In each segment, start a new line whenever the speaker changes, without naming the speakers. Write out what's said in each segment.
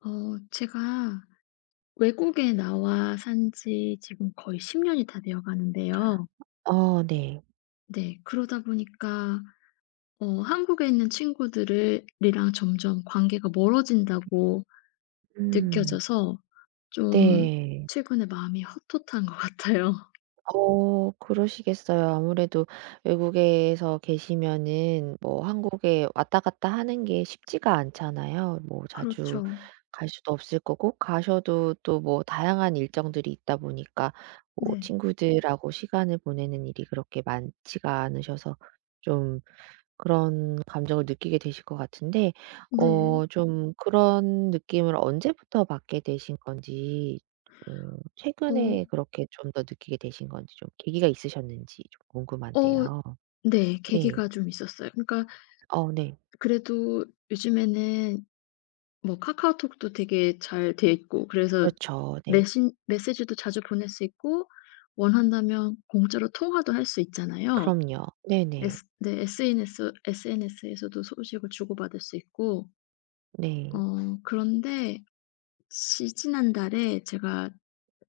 어 제가 외국에 나와 산지 지금 거의 10 년이 다 되어 가는데요.
아, 네.
네. 그러다 보니까 한국에 있는 친구들을 이랑 점점 관계가 멀어진다고
음
느껴져서 좀
네.
최근에 마음이 헛헛한 것 같아요.
그러시겠어요. 아무래도 외국에서 계시면은 뭐 한국에 왔다 갔다 하는 게 쉽지가 않잖아요. 뭐 자주
그렇죠.
갈 수도 없을 거고, 가셔도 또 뭐 다양한 일정들이 있다 보니까 뭐
네.
친구들하고 시간을 보내는 일이 그렇게 많지가 않으셔서 좀 그런 감정을 느끼게 되실 것 같은데.
네.
좀 그런 느낌을 언제부터 받게 되신 건지, 음, 최근에
어
그렇게 좀 더 느끼게 되신 건지, 좀 계기가 있으셨는지 좀
어
궁금한데요.
네.
네.
계기가 좀 있었어요. 그러니까
어, 네.
그래도 요즘에는 뭐 카카오톡도 되게 잘 돼 있고 그래서
그렇죠. 네.
메신 메시지도 자주 보낼 수 있고 원한다면 공짜로 통화도 할 수 있잖아요.
그럼요. 네네.
S 네 SNS에서도 소식을 주고받을 수 있고
네.
그런데 지 지난달에 제가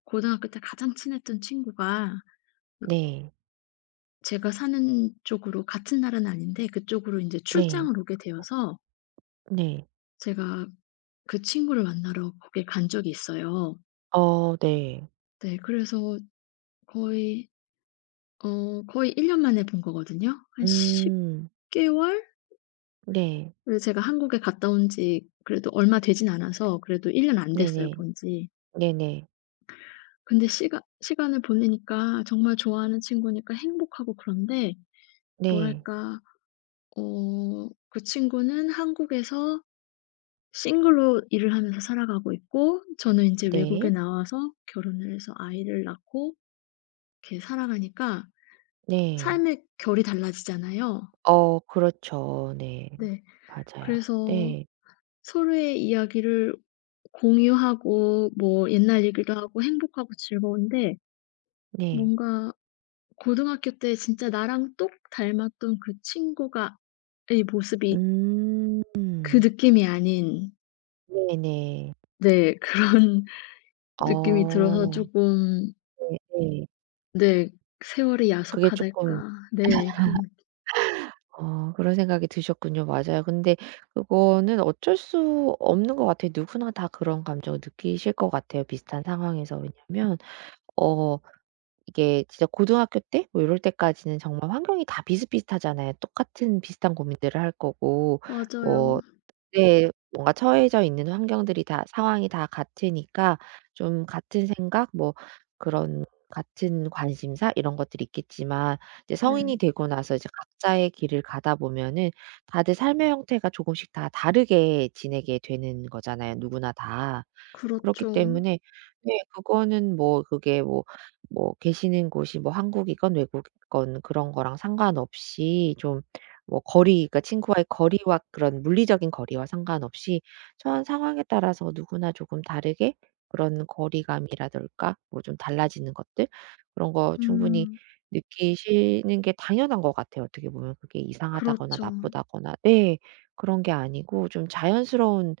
고등학교 때 가장 친했던 친구가
네.
제가 사는 쪽으로, 같은 나라는 아닌데 그쪽으로 인제
네.
출장을 오게 되어서
네.
제가 그 친구를 만나러 거길 간 적이 있어요.
어, 네.
네, 그래서 거의 거의 1년 만에 본 거거든요. 한 10
음.
개월?
네.
을 제가 한국에 갔다 온지 그래도 얼마 되진 않아서 그래도 1년 안 됐어요
네네.
본 지.
네네.
근데 시간을 보내니까 정말 좋아하는 친구니까 행복하고, 그런데
네.
뭐랄까 그 친구는 한국에서 싱글로 일을 하면서 살아가고 있고 저는 인제 외국에
네.
나와서 결혼을 해서 아이를 낳고 이렇게 살아가니까
네.
삶의 결이 달라지잖아요.
어, 그렇죠. 네.
네.
맞아요.
그래서
네.
서로의 이야기를 공유하고 뭐 옛날 얘기도 하고 행복하고 즐거운데,
네.
뭔가 고등학교 때 진짜 나랑 똑 닮았던 그 친구가 의 모습이, 그
음.
느낌이 아닌,
네네.
네, 그런 느낌이 들어서
어,
조금,
네네.
네, 세월이
그게 쪼끔,
야속하달까. 네, 그런 느낌.
그런 생각이 드셨군요. 맞아요. 근데 그거는 어쩔 수 없는 것 같아요. 누구나 다 그런 감정을 느끼실 것 같아요, 비슷한 상황에서. 왜냐면 어 이게 진짜 고등학교 때 뭐 요럴 때까지는 정말 환경이 다 비슷비슷하잖아요. 똑같은 비슷한 고민들을 할 거고, 뭐
맞아요.
네, 뭔가 처해져 있는 환경들이 다, 상황이 다 같으니까 좀 같은 생각 뭐 그런 같은 관심사 이런 것들이 있겠지만, 이제 성인이
네.
되고 나서 이제 각자의 길을 가다 보면은 다들 삶의 형태가 조금씩 다 다르게 지내게 되는 거잖아요, 누구나 다. 그렇기
그렇죠.
때문에 네, 그거는 뭐 그게 뭐, 뭐 계시는 곳이 뭐 한국이건 외국이건 그런 거랑 상관없이 좀 뭐 거리, 그러니까 친구와의 거리와 그런 물리적인 거리와 상관없이 처한 상황에 따라서 누구나 조금 다르게 그런 거리감이라든가 뭐 좀 달라지는 것들, 그런 거 충분히
음
느끼시는 게 당연한 것 같아요. 어떻게 보면 그게 이상하다거나
그렇죠.
나쁘다거나 네, 그런 게 아니고 좀 자연스러운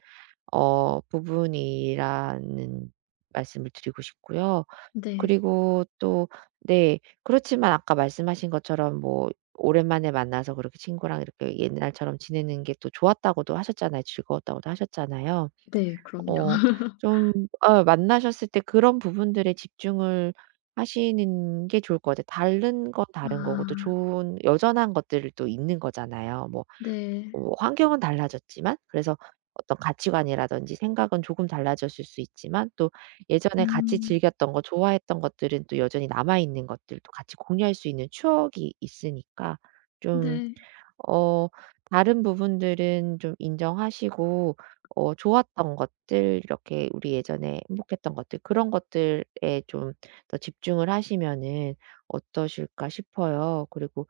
부분이라는 말씀을 드리고 싶고요.
네.
그리고 또 네, 그렇지만 아까 말씀하신 것처럼 뭐 오랜만에 만나서 그렇게 친구랑 이렇게 옛날처럼 지내는 게 또 좋았다고도 하셨잖아요. 즐거웠다고도 하셨잖아요.
네, 그럼요.
어 좀 만나셨을 때 그런 부분들에 집중을 하시는 게 좋을 것 같아요. 다른 건 다른 거고 또
아,
좋은 여전한 것들을 또 있는 거잖아요. 뭐
네.
뭐 환경은 달라졌지만, 그래서 어떤 가치관이라든지 생각은 조금 달라졌을 수 있지만 또 예전에 같이
음
즐겼던 거, 좋아했던 것들은 또 여전히 남아 있는 것들 도 같이 공유할 수 있는 추억이 있으니까 좀
네.
어 다른 부분들은 좀 인정하시고, 좋았던 것들, 이렇게 우리 예전에 행복했던 것들, 그런 것들에 좀 더 집중을 하시면은 어떠실까 싶어요. 그리고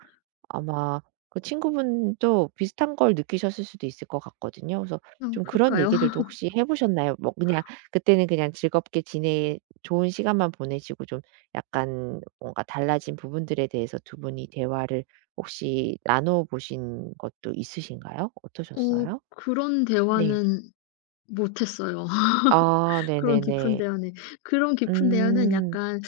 아마 그 친구분도 비슷한 걸 느끼셨을 수도 있을 것 같거든요. 그래서
아,
좀 그런
그럴까요?
얘기들도 혹시 해 보셨나요? 뭐 그냥 그때는 그냥 즐겁게 지내, 좋은 시간만 보내시고, 좀 약간 뭔가 달라진 부분들에 대해서 두 분이 대화를 혹시 나눠 보신 것도 있으신가요?
어
어떠셨어요?
그런
네.
대화는 못 했어요.
아,
그런 깊은
네네네.
대화는. 그런 깊은 대화는
음.
약간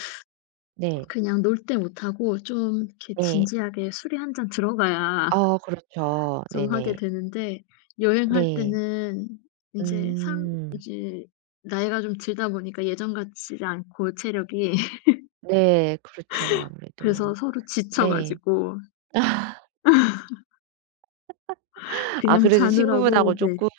네.
그냥 놀 때 못 하고 좀 이렇게
네.
진지하게 술이 한 잔 들어가야
아, 그렇죠.
좀 하게
네네.
되는데, 여행할
네.
때는 이제 삶
음.
이제 나이가 좀 들다 보니까 예전 같지 않고 체력이
네. 그렇죠,
그래서
아무래도.
서로 지쳐
네.
가지고
아,
그냥
그래도
자느라고.
친구분하고
네.
쪼끔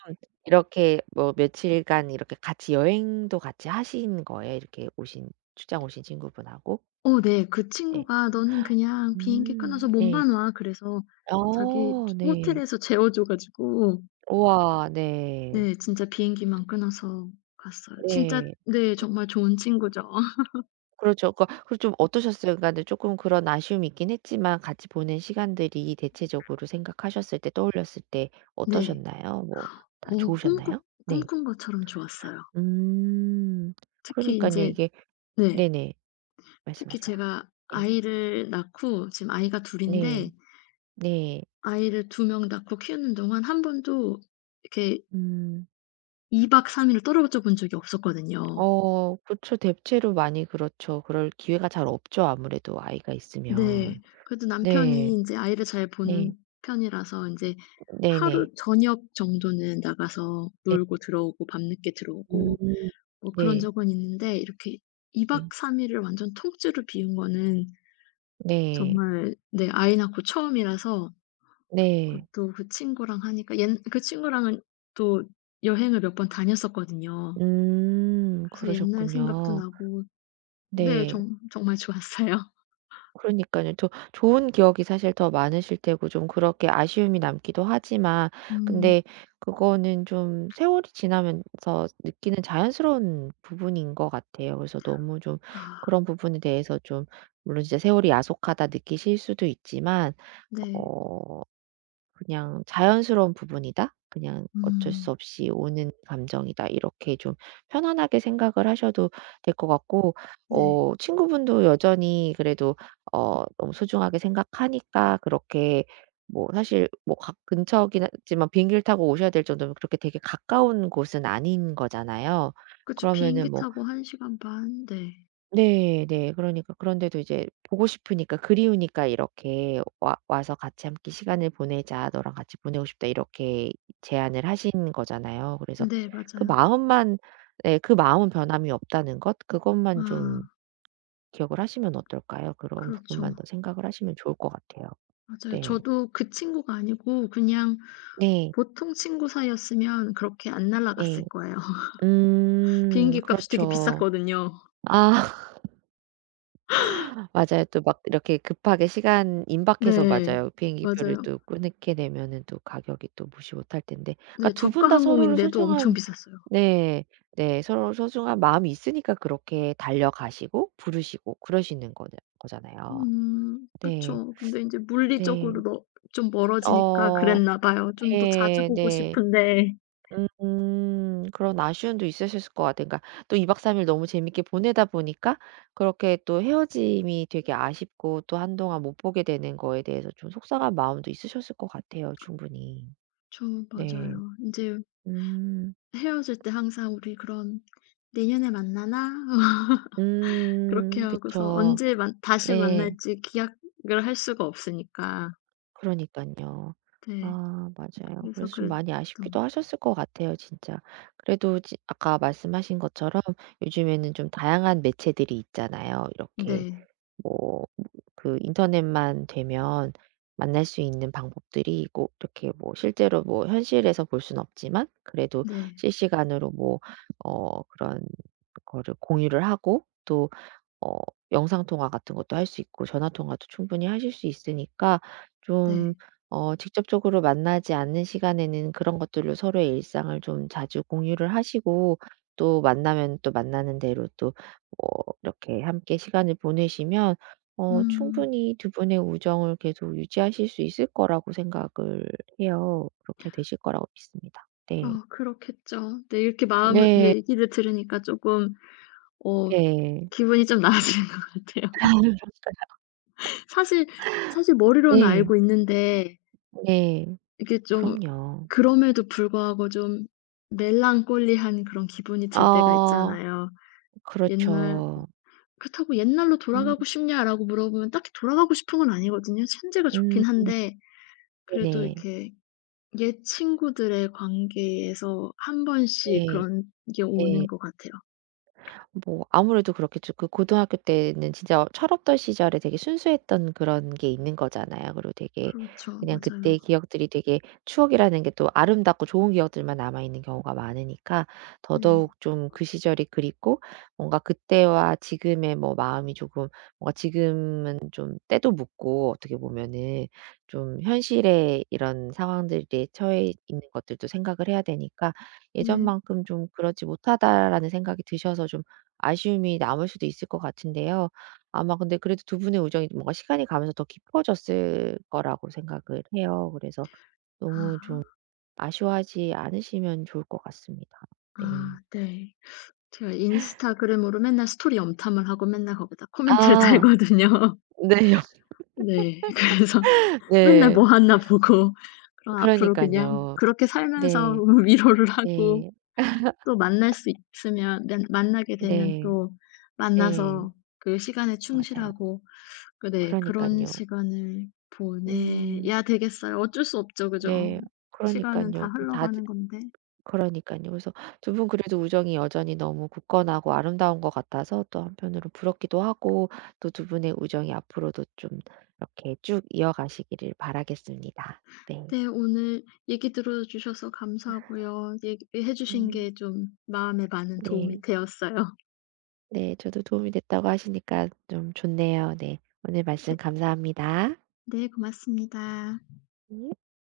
이렇게 뭐 며칠간 이렇게 같이 여행도 같이 하신 거예요? 이렇게 오신, 출장 오신 친구분하고?
네. 그
네.
친구가 "너는 그냥 비행기 끊어서
음. 네.
몸만 와." 그래서 자기
어, 네.
호텔에서 재워 줘 가지고,
우와, 네.
네, 진짜 비행기만 끊어서 갔어요. 진짜,
네.
네, 정말 좋은 친구죠.
그렇죠. 그러니까 그리고 좀 어떠셨어요? 그러니까는 쪼끔 그런 아쉬움이 있긴 했지만 같이 보낸 시간들이 대체적으로 생각하셨을 때, 떠올렸을 때
네.
어떠셨나요? 뭐 다
어 꿈꾸
좋으셨나요? 네.
꿈꾼 것처럼 좋았어요.
음.
특히
그러니깐요.
인제
이게
네.
네네.
특히
말씀하세요.
제가
네.
아이를 낳고, 지금 아이가 둘
네.
인데,
네.
아이를 두 명 낳고 키우는 동안 한 번도 이렇게
음.
2 박 3 일을 떨어져 본 적이 없었거든요.
어, 그쵸. 대체로 많이 그렇죠. 그럴 기회가 잘 없죠, 아무래도 아이가
네.
있으면.
그래도
네.
남편이 인제 아이를 잘 보는
네.
편이라서 인제 하루
네네.
저녁 정도는 나가서
네.
놀고 들어오고, 밤늦게
음.
들어오고, 뭐 그런
네.
적은 있는데 이렇게 2
네.
박 3 일을 완전 통째로 비운 거는
네.
정말, 네, 아이 낳고 처음이라서.
네.
그것도 그 친구랑 하니까, 옛 그 친구랑은 또 여행을 몇 번 다녔었거든요.
음.
그래서 옛날 생각도
그러셨군요.
나고, 네,
네.
정 정말 좋았어요.
그러니까요, 저 좋은 기억이 사실 더 많으실 테고 좀 그렇게 아쉬움이 남기도 하지만
음.
근데 그거는 좀 세월이 지나면서 느끼는 자연스러운 부분인 것 같아요. 그래서 너무 좀
아,
그런 부분에 대해서 좀, 물론 진짜 세월이 야속하다 느끼실 수도 있지만
네.
어 그냥 '자연스러운 부분이다. 그냥 어쩔 수
음.
없이 오는 감정이다.' 이렇게 좀 편안하게 생각을 하셔도 될 것 같고,
네.
친구분도 여전히 그래도 너무 소중하게 생각하니까 그렇게 뭐 사실 뭐 가 근처긴 하지만 비행기를 타고 오셔야 될 정도면 그렇게 되게 가까운 곳은 아닌 거잖아요.
그쵸.
그러면은
비행기
뭐
타고 한 시간 반. 네.
네, 네. 그러니까 그런데도 이제 보고 싶으니까, 그리우니까, 이렇게 "와, 와서 같이 함께 시간을 보내자. 너랑 같이 보내고 싶다." 이렇게 제안을 하신 거잖아요. 그래서
네,
그
맞아요.
마음만 네, 그 마음은 변함이 없다는 것, 그것만 좀
아,
기억을 하시면 어떨까요? 그런
그렇죠.
부분만 더 생각을 하시면 좋을 것 같아요.
맞아요.
네.
저도 그 친구가 아니고 그냥
네.
보통 친구 사이였으면 그렇게 안
네.
날아갔을 거예요.
음.
비행기 값이 되게
그렇죠.
비쌌거든요.
아. 맞아요. 또 막 이렇게 급하게, 시간 임박해서,
네.
맞아요, 비행기표를
맞아요.
또 끊게 되면은 또 가격이 또 무시 못할 텐데. 그러니까
네.
두 분
저가
다 서로를
항공인데도 엄청
소중한
비쌌어요.
네. 네. 서로 소중한 마음이 있으니까 그렇게 달려가시고 부르시고 그러시는 거잖, 거잖아요. 네.
그쵸. 근데 이제
네.
물리적으로 너 좀 멀어지니까
어,
그랬나 봐요. 좀 더 자주
네.
보고
네.
싶은데.
음, 그런 아쉬움도 있으셨을 것 같아요. 그러니까 또 2박 3일 너무 재밌게 보내다 보니까 그렇게 또 헤어짐이 되게 아쉽고, 또 한동안 못 보게 되는 거에 대해서 좀 속상한 마음도 있으셨을 것 같아요, 충분히.
저
네.
맞아요. 이제
음.
헤어질 때 항상 우리 그런 "내년에 만나나?" 그렇게
음,
하고서
그쵸.
언제 만 다시
네.
만날지 기약을 할 수가 없으니까.
그러니까요.
네.
아, 맞아요.
그래서
그래서 좀
그랬던
많이
것
아쉽기도
같아요.
하셨을 것 같아요, 진짜. 그래도 지 아까 말씀하신 것처럼 요즘에는 좀 다양한 매체들이 있잖아요. 이렇게
네.
뭐 그 인터넷만 되면 만날 수 있는 방법들이 고 이렇게 뭐 실제로 뭐 현실에서 볼 수는 없지만 그래도
네.
실시간으로 뭐 그런 거를 공유를 하고 또 어 영상 통화 같은 것도 할 수 있고 전화 통화도 충분히 하실 수 있으니까
네.
좀 직접적으로 만나지 않는 시간에는 그런 것들로 서로의 일상을 좀 자주 공유를 하시고, 또 만나면 또 만나는 대로 또 어, 이렇게 함께 시간을 보내시면
음.
충분히 두 분의 우정을 계속 유지하실 수 있을 거라고 생각을 해요. 그렇게 되실 거라고 믿습니다. 네.
아, 그렇겠죠. 네. 이렇게 마
네.
네 얘기를 들으니까 조금 어
네.
기분이 좀 나아지는 것 같아요. 사실 머리로는
네.
알고 있는데,
네.
이게 좀,
그럼요.
그럼에도 불구하고 좀 멜랑콜리한 그런 기분이 들 때가
아,
있잖아요. 옛날
그렇죠.
그렇다고 "옛날로 돌아가고
음
싶냐?"라고 물어보면 딱히 돌아가고 싶은 건 아니거든요. 현재가
음
좋긴 한데, 그래도
네네.
이렇게 옛 친구들의 관계에서 한 번씩
네.
그런 게
예.
오는 것 같아요.
뭐 아무래도 그렇겠죠. 그 고등학교 때는 진짜 철없던 시절에 되게 순수했던 그런 게 있는 거잖아요. 그리고 되게
그렇죠.
그냥
맞아요.
그때의 기억들이 되게, 추억이라는 게 또 아름답고 좋은 기억들만 남아있는 경우가 많으니까
네.
더더욱 좀 그 시절이 그립고 뭔가 그때와 지금의 뭐 마음이 조금, 뭔가 지금은 좀 때도 묻고 어떻게 보면은 좀 현실의 이런 상황들에 처해 있는 것들도 생각을 해야 되니까
네.
예전만큼 좀 그렇지 못하다라는 생각이 드셔서 좀 아쉬움이 남을 수도 있을 것 같은데요. 아마 근데 그래도 두 분의 우정이 뭔가 시간이 가면서 더 깊어졌을 거라고 생각을 해요. 그래서 너무
아.
좀 아쉬워하지 않으시면 좋을 것 같습니다. 네.
아, 네. 제가 인스타그램으로 맨날 스토리 염탐을 하고 맨날 거기다 코멘트를
아,
달거든요.
네요.
네. 그래서 맨날
네.
뭐 하나 보고, 그럼 앞으로 그냥
그러니깐요.
그렇게 살면서
네.
위로를 하고,
네.
또 만날 수 있으면 면 만나게 되면
네.
또
네.
만나서 그 시간에
맞아요.
충실하고 그런
그러니깐요.
시간을
음.
보내야 되겠어요. 어쩔 수 없죠. 그죠?
네.
시간은 다
그러니깐요. 또 다들
흘러가는 건데.
그러니까요, 그래서 두 분 그래도 우정이 여전히 너무 굳건하고 아름다운 것 같아서 또 한편으로 부럽기도 하고 또 두 분의 우정이 앞으로도 좀 이렇게 쭉 이어가시기를 바라겠습니다. 네.
네, 오늘 얘기 들어 주셔서 감사하고요. 얘기해 주신
네.
게 좀 마음에 많은 도움이
네.
되었어요.
네. 저도 도움이 됐다고 하시니까 좀 좋네요. 네. 오늘
네.
말씀 감사합니다.
네, 고맙습니다.
네.